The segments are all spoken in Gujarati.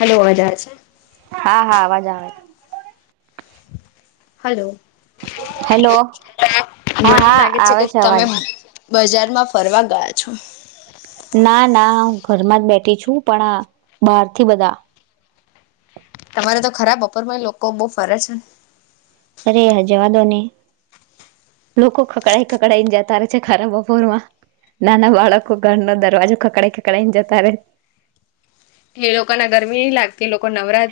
હલો અવાજ આવે છે હા હા અવાજ આવે. હલો. હેલો મને હા એવું હા લાગે આવે કે છે તમે અવાજ. બજારમાં ફરવા ગયા છો? ના ના હું ઘરમાં જ બેઠી છું પણ આ બહાર થી બધા તમારે તો ખરાબ બપોરમાં લોકો બહુ ફરે છે. અરે હ જવા દો ને, લોકો ખકડાઈ, ખકડાઈને જતા રહે છે ખરા બપોર માં, નાના બાળકો ઘરનો દરવાજો ખકડાઈ, ખકડાઈને જતા રહેે. એ લોકોને ગરમી નહી લાગતી એ લોકો નવરા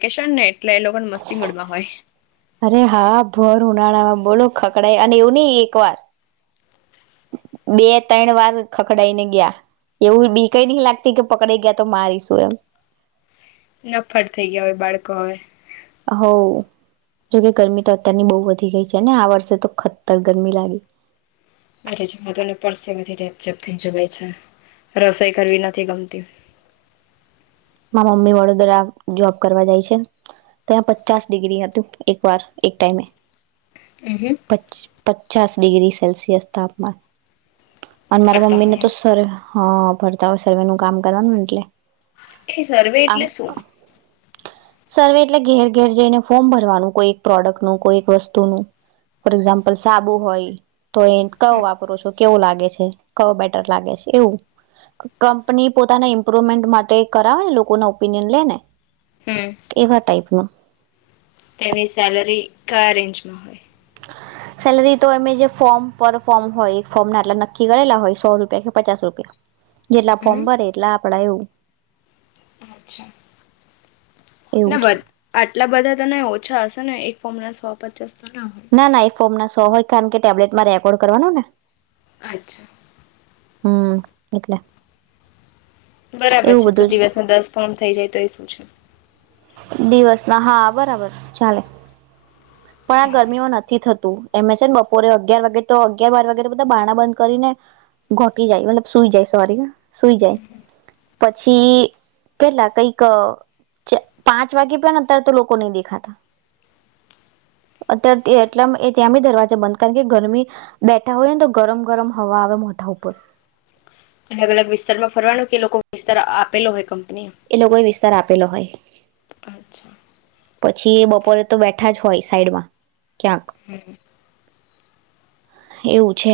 [unintelligible] મસ્તી મૂડમાં હોય અરે હા ભર ઉનાળા બોલો ખકડાય અને એવું નહીં એ એક વાર બે તેયન વાર ખકડાઈ ને ગયા, એવું બીક એય નહી લાગતી કે પકડાઈ ગયા તો મારીશું એમ. નફટ્ટ થઈ ગયા હોય બાળકો હવે. હો, જોકે ગરમી તો અત્યારની બહુ વધી ગઈ છે અને આ વર્ષે તો ખતર ગરમી લાગી. [unintelligible] ને પરસેવેથી રેપજેપ થઈ જવાય છે, રસોઈ કરવી નથી ગમતી. મા મમ્મી વડોદરા જોબ કરવા જાય છે, ત્યાં પચાસ ડિગ્રી હતું એક વાર એક ટાઈમે. હમ પછ પચાસ ડિગ્રી સેલ્સિયસ તાપમાન. અને મારા ફરતા મમ્મી ને હોય તો એમ સર હા ફરતા હોય સર્વે નું કામ કરવાનું એટલે. એ સર્વે આમ એટલે શું? સર્વે એટલે ઘેર ઘેર જઈને ફોર્મ ભરવાનું, કોઈ એક પ્રોડક્ટનું, કોઈ એક વસ્તુનું, ફોર એક્ઝામ્પલ સાબુ હોય તો એ કયો વાપરો છો, કેવું લાગે છે. કયો બેટર લાગે છે એવું. કંપની પોતાના ઇમ્પ્રુવમેન્ટ માટે કરાવા લોકો નો ઓપિનિન લે ને. હમ. એવા ટાઈપમાં. તેમની સેલરી કયા રેન્જમાં હોય. સેલરી તો એમે જે ફોર્મ પર ફોર્મ હોય ફોર્મ ના એટલા નક્કી કરેલા હોય સો રૂપિયા કે પચાસ રૂપિયા. જેટલા ફોર્મ હમ ભરે એટલા. પડાયો. નબદ આઠ. એટલા બધા તને ઓછા હશે ને એક ફોર્મના સો પચાસ. તો હોય ના ના એ ફોમ ના સો હોય કારણ કે ટેબ્લેટમાં રેકોર્ડ કરવાનો ને. અચ્છા. હમ્મ એટલે. બરાબર એવું છે તો બધું જ દિવસ દસ ફોર્મ થઈ જાય તો એ શું છે. દિવસ ના હા બરાબર ચાલે. પણ આ ચાલે ગરમીઓ નથી થતું. એમે છે ને બપોરે અગિયાર વાગે તો અગિયાર બાર વાગે તો બધા બાણા બંધ કરીને ઘોટી જાય મતલબ સુઈ જાય સોરી. સુઈ જાય. પછી કેટલા કઈક. પાંચ વાગે પણ અત્યારે તો લોકો નહી દેખાતા. અત્યાર તે એટલા [unintelligible] ત્યાં બી દરવાજા બંધ, કારણકે ગરમી બેઠા હોય ને તો ગરમ ગરમ હવા આવે મોઢા ઉપર. અલગ અલગ વિસ્તાર માં ફરવાનું કે લોકો વિસ્તાર આપેલો હોય કમ એ લોકોએ વિસ્તાર આપેલો હોય, અચ્છા પછી એ બપોરે તો બેઠાજ હોય સાઈડમાં. ક્યાંક હમ્મ. એવું છે.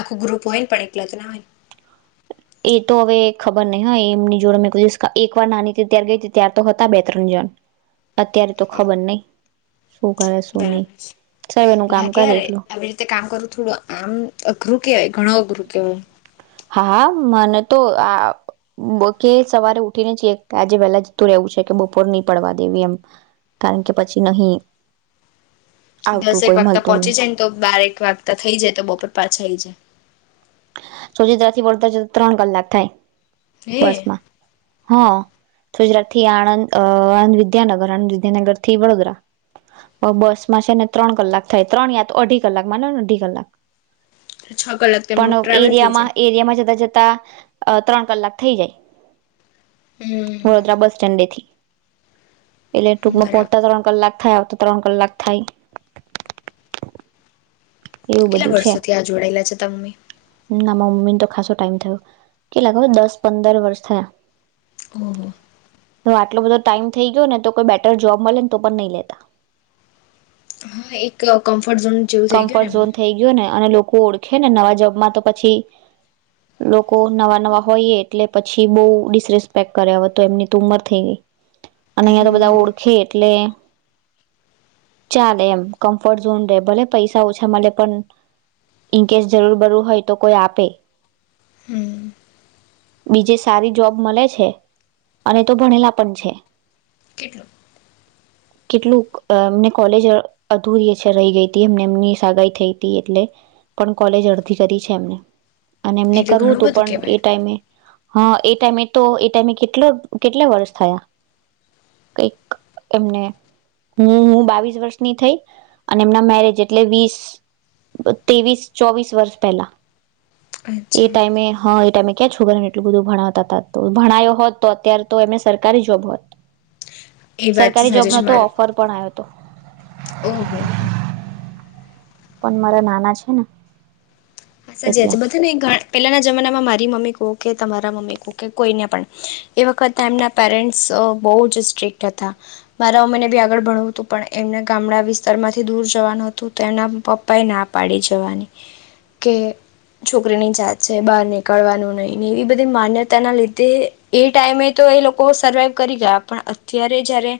આખું ગ્રુપ હોઈને પણ એકલા તો ના હોય. એ તો હવે ખબર નહિ હ એમની જોડે મેં કોઈ દિવસ, એકવાર નાની હતી ત્યારે ગઈ હતી ત્યાર તો હતા બે ત્રણ જણ. અત્યારે તો ને ખબર નઈ. બરાબર છે. નું કામ લાગે આ કરે એટલું આવી રીતે કામ કરવું થોડું, આમ અઘરું કેવાય ઘણું. [unintelligible] હા, મને તો આ [unintelligible] સવારે ઉઠીનેજ આજે વેલા જતું રહેવું છે કે બપોર ની પડવા દેવી એમ, કારણકે પછી નહી આવતું દસક કોઈ વાગતા મળતું નહી પહોંચી જાય ને તો બારેક વાગતા થઈ જાય, તો બપોર પાછા આઈ જાય. સજિત્રથી વળતાજ ત્રણ કલાક થાય. હે? બસમાં હા, ગુજરાત થી આણંદ, આણંદ વિદ્યાનગર આણંદ વિદ્યાનગર થી વડોદરા બસ માં છે ને ત્રણ કલાક થાય, ત્રણ યા તો અઢી કલાક માનો ને અઢી કલાક. [unintelligible] પણ ટ્રાવેલ થઈ એરિયામાં જાય એરિયામાં જતા જ ત્રણ કલાક થઈ જાય. હમ વડોદરા બસ સ્ટેન્ડેથી. એટલે ટૂંકમાં બરાબર પોહોતા ત્રણ કલાક થાય. ત્રણ કલાક થાય. એવું કેટલા બધું છે વર્ષોથી આ જોડાયેલા છે. તમને. ના મમ્મી તો ખાસો ટાઈમ થયો કેલાાગ દસ પંદર વર્ષ થયા. ઓ હો. તો આટલો બધો ટાઈમ થઈ ગયો ને તો કોઈ બેટર જોબ મળે ને તો પણ નહી લેતા. હા એક કં કમ્ફર્ટ ઝોન થઈ ગયો ને અને લોકો. ઓળખે ને નવા જબમાં તો પછી લો કો નવા નવા હોઈએ એટલે. પછી બહ ડિસરેસ્પેક્ટ કરે તો એમની ત ઉમર થઈ ગઈ અને અહિયાં તો બધા ઓળખે એટલે ચાલે એમ કમ્ફર્ટ ઝોન રે ભલે. પૈસા ઓછા મળે પણ ઇન કેસ જરૂર બરું હોય તો કોઈ આપે, હમ બીજે સારી જોબ મળે છે અને તો ભણેલા પણ છે. કેટલો? કેટલું એમને કોલેજ અધૂરી છે રહી ગઈ હતી એમને એમની સગાાઈ થઈ હતી એટલે પણ કોલેજ અડધી કરી છે એમને. અને એમને એટલે કરવું ઘણું હતું બધું પણ એ કેહેવાય ટાઈમે. હા એ ટાઈમે તો એ ટાઈમે કેટલો કેટલા વર્ષ થયા કઈક એમને. હું હું બાવીસ વર્ષની થઈ અને એમના મેરેજ એટલે વીસ તેવીસ ચોવીસ વર્ષ પહેલા. એ અચ્છા ટાઈમે હા એ ટાઈમે. ક્યાં છું કરરને એટલું બધું ભણાવતા ત તો ભણાયો હોત તો અત્યારે તો એમે સરકારી જોબ હોત. એ વાત સરકારી સાજ જોબનો છે. તો ઓફર પણ આવ્યો. તો. ઓ હો હો. પણ મારા નાના છે ને. સાચી એટલે વાત છે બધા નહી પેલાના જમાનામાં મારી મમ્મી કો કે તમારા મમ્મી ક કે કોઈને પણ એ વખતે એમના પેરેન્ટ્સ બહુ જ સ્ટ્રિક્ટ હતા, મારા મ્મને બી આગળ ભણવું હતું પણ એમને ગામડા વિસ્તારમાંથી દૂર જવાનું હતું તો એમના પપ્પા એ ના પાડી જવાની. કે છોકરીની જાત છે બહાર નીકળવાનું નહીં ને એવી બધી માન્યતાના લીધે એ ટાઈમે તો એ લોકો સર્વાઈવ કરી ગયા, પણ અત્યારે જય્યારે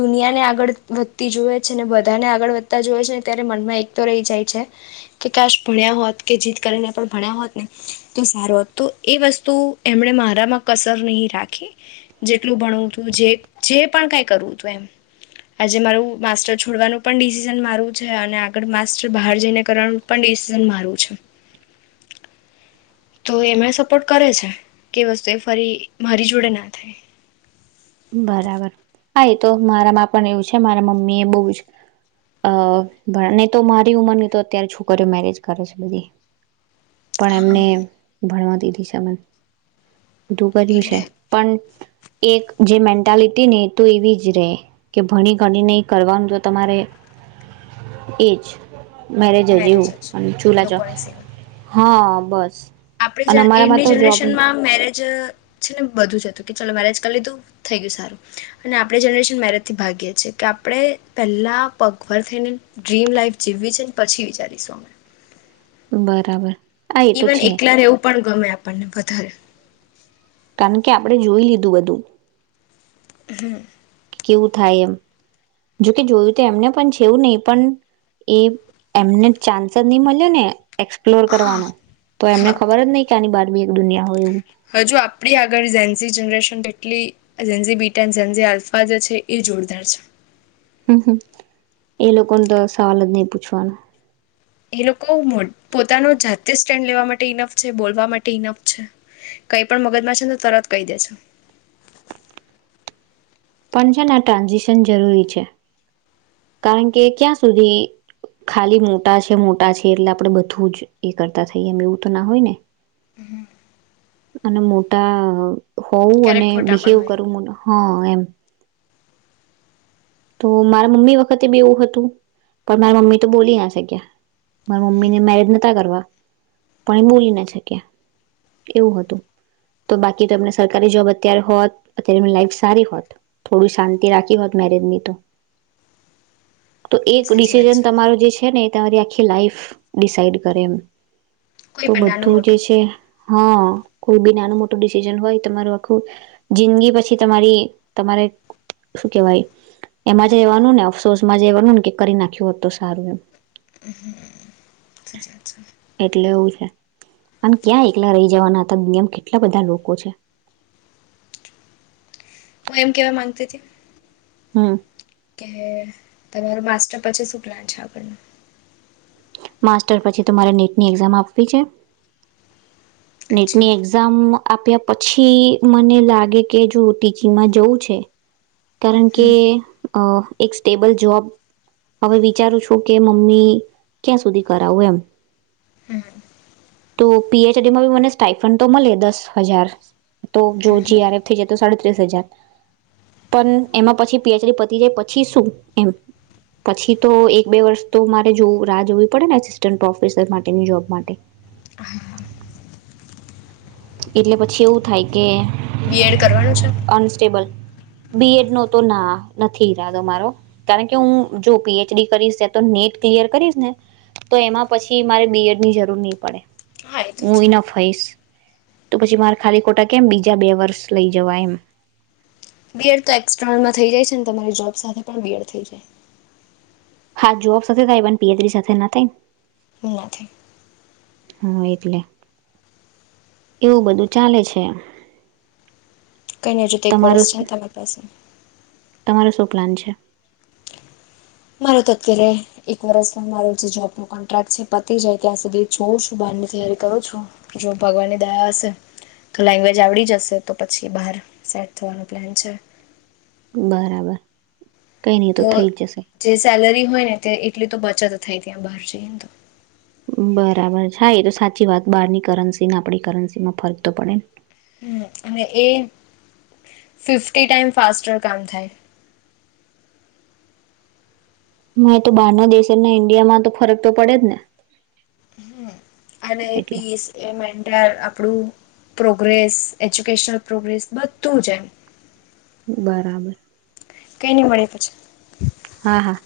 દુનિયાને આગળ વધતી જોઈએ છે ને બધાને આગળ વધતા જોઈ છે ને ત્યારે મનમાં એક તો રહી જાય છે કે કાશ ભણ્યા હોત. કે જીત કરીને પણ ભણ્યા હોત ને તો સારો હોત તો એ વસ્તુ એમણે મારામાં કસર નહીં રાખી. જેટલું ભણવું હતું જે જે પણ કાંઈ કરવું હતું એમ. આજે મારું માસ્ટર છોડવાનું પણ ડિસિઝન મારું છે અને આગળ માસ્ટર બહાર જઈને કરવાનું પણ ડિસિઝન મારું છે. તો એમાં સપોર્ટ કરે છે કે વસ્તુ એ ફરી મારી જોડે નાં થાય. બરાબર. હા, એતો મારામાં પણ એવું છે મારા મમ્મી એ બોજ અ ધણાં નેતો મારી ઉંમરની તો અત્યારે છોકરીઓ મેરેજ કરે છે બધી. પણ હા એમને ભણવા [unintelligible] બધું કર્યું છે. એટલે પણ એક જે મેન્ટાલિટીને એતો એવી જ રે કે ભણી ઘણીને કરવાનું તો તમારે એજ. મેરેજે મેરેજ જેવું જ ચૂલા ચો લોકોની સેવા હા. બસ. આપણી જ અને અમારામાં એમની તો જોબ જનરેશનમાં મેરેજ છેને બધું જ હતું કે ચાલ મેરેજ કરી લીધું થઈ ગયું સારું અને આપણે જનરેશન મેરેજથી ભાગીએ છીએ કે આપણે પહેલા પગભર થઈને ડ્રીમ લાઈફ જીવવી છેને પછી વિચારીશું અમે. બરાબર. હા એ તો ઈવન છે એકલા રેવું પણ ગમે આપણને. [unintelligible] કારણ કે આપરે જોઈ લીધું બધું. હમ્મ. કેવું થાય એમ. જોકે જોયું તો એમને પણ છેવું નય પણ એ એમને ચાન્સજ ની મલેને. એક્સપ્લોર કરવાનું તો એમને હા ખબર જ નય કે આની બા એક દુનિયા હોય એવું. હજુ આપડી આગળ ઝેનઝી જનરેશન કેટલી ઝેનઝી બીટેન, ઝેનઝી આલ્ફા જે છે એ જોરદાર છે. એ લોકોને તો સવાલજ ની પૂછવાનું. એ લોકો પોતાનું જા સ્ટેન્ડ લેવા માટે ઈનફ છે, બોલવા માટે ઈનફ છે. કઈ પણ મગજમાં છેને તરત કય દે છે. પણ છેને આ ટ્રાન્ઝેક્શન જરૂરી છે. કારણ કે ક્યાં સુધી ખાલી મોટા છે મોટા છે એટલે આપણેે બધું જ એ કરતા થઈએ એમ એવું તો ના હોય ને. હમ્મ. અને મોટા હોવું ક્યારેક અને ખોટા પણ બિહેવ હોય કરવું મને હા. એમ. તો મારા મમ્મી વખતે બી એવું હતું પણ મારા મમ્મીતો બોલીના શક્યા. મારા મમ્મીને મેરેજ નતા કરવા. પણ એ બોલીના શક્યા એવું હતું તો બાકી તેમને સરકારી જોબ અત્યારે હોત અત્યારે એમની લાઈફ સારી હોત થોડું શાંતિ રાખી હોત મેરેજની [inaudible] તો એક સાચી વાત ડિસિઝન છે તમારો જે છેને તમારી આખી લાઈફ ડિસાઈડ કરે એમ. તો કોઈ પણ નાનું બધું જે મોટું છે હા. કોઈ બી નાનું મોટું ડિસિઝન હોય તમારું આખું જિંદગી પછી તમારી તમારે શું કેવાય. એમાં જ રેહવાનું ને અફસોસમાં જ રેવાનું કેમ કરી નાખ્યું હોત તો સારું એમ. સાચી વાત છે એટલે એવું છે પણ ક્યાં એકલા રહી જવાના હતા. તયમ કેટલા બધા લોકો છે. હ એમ કેવા માંગતી હતી. હમ્મ. કે તમારો માસ્ટર પછી શું પ્લાન છે આપણે? માસ્ટર પછી તમારે નીટની એક્ઝામ આપવી છે. નીટ અચ્છા ની એક્ઝામ આપ્યા પછી મને લાગે કે જો ટીચીંગ માં જવું છે. કારણ કે હમ અહ એક સ્ટેબલ જોબ હવે વિચારું છું કે મમ્મી ક્યાં સુધી કરાવું એમ, હમ તો પી એચ ડીમાં ભી મને સ્ટઇફન તો મળે દસ હજાર તો જો જી હમ આર એફ થઈ જાય તો સાડત્રીસ હજાર. પણ એમાં પછી પી એચ ડી પતી જાય પછી શું, એમ પછી તો એક બે વર્ષ તો મારે જો રાહ જોવી પડે ને એસિસ્ટન્ટ પ્રોફેસર માટેની જોબ માટે. એટલે પછી એવું થાય કે બી એડ કરવાનું છે? બી એડ નો તો ના નથી ઈરાદો મારો, કારણકે હું જો પી એચ ડી કરીશ તો નેટ ક્લિયર કરીશ ને તો એમાં પછી મારે બી એડ ની જરૂર ની પડે, હા એ તો હું છે ઈનફ હઈશ. તો પછી મારે ખાલી ખોટા કેમ બીજા બે વર્ષ લઈ જવા એમ. બી એડ તો એક્સ્રનલમાં થઇ જાય છે ને, તમારી જોબ સાથે પણ બી એડ થઈ જાય. હા, જોબ સાથે થાય પણ પી એચ ડી સાથે ના થાય, ના થાય હા એટલે એવું બધું ચાલે છે. કઈ નઈ હજુ તો એક તમારો કોરસ છે, તમારી પાસે. તમારો શું પ્લાન છે? મારો તો અત્યારે એક વરસમાં મારો જે જોબનો કોન્ટ્રાક્ટ છે પતી જાય ત્યાં સુધી જોઉં છું બહારની તૈયારી કરું છું, જો ભગવાનની દયા હશે તો લેંગ્વેજ આવડી જશે, તો પછી બહાર સેટ થવાનું પ્લેન છે. બરાબર. કઈ નહી તો થઈ જ જશે જે સેલરી હોય ને ત્યા એટલી તો બચત થાય ત્યાં બહાર જઈએને તો. બરાબર. હા, એતો સાચી વાત. બહારની કરન્સીને આપડી કરન્સી માં ફરક તો પડે ને. હમ્મ અને એ ફિફ્ટી ટાઈમ ફાસ્ટર કામ થાય. હા, તો બહારના દેશને ઈન્ડિયામાં તો ફરક તો પડે જ ને. અને એ એટલે પીસ એન્ટ આપડું. પ્રોગ્રેસ એજ્યુકેશનલ પ્રોગ્રેસ બધું જ એમ. બરાબર. કંઈ નહીં મળે પછી. હા હા.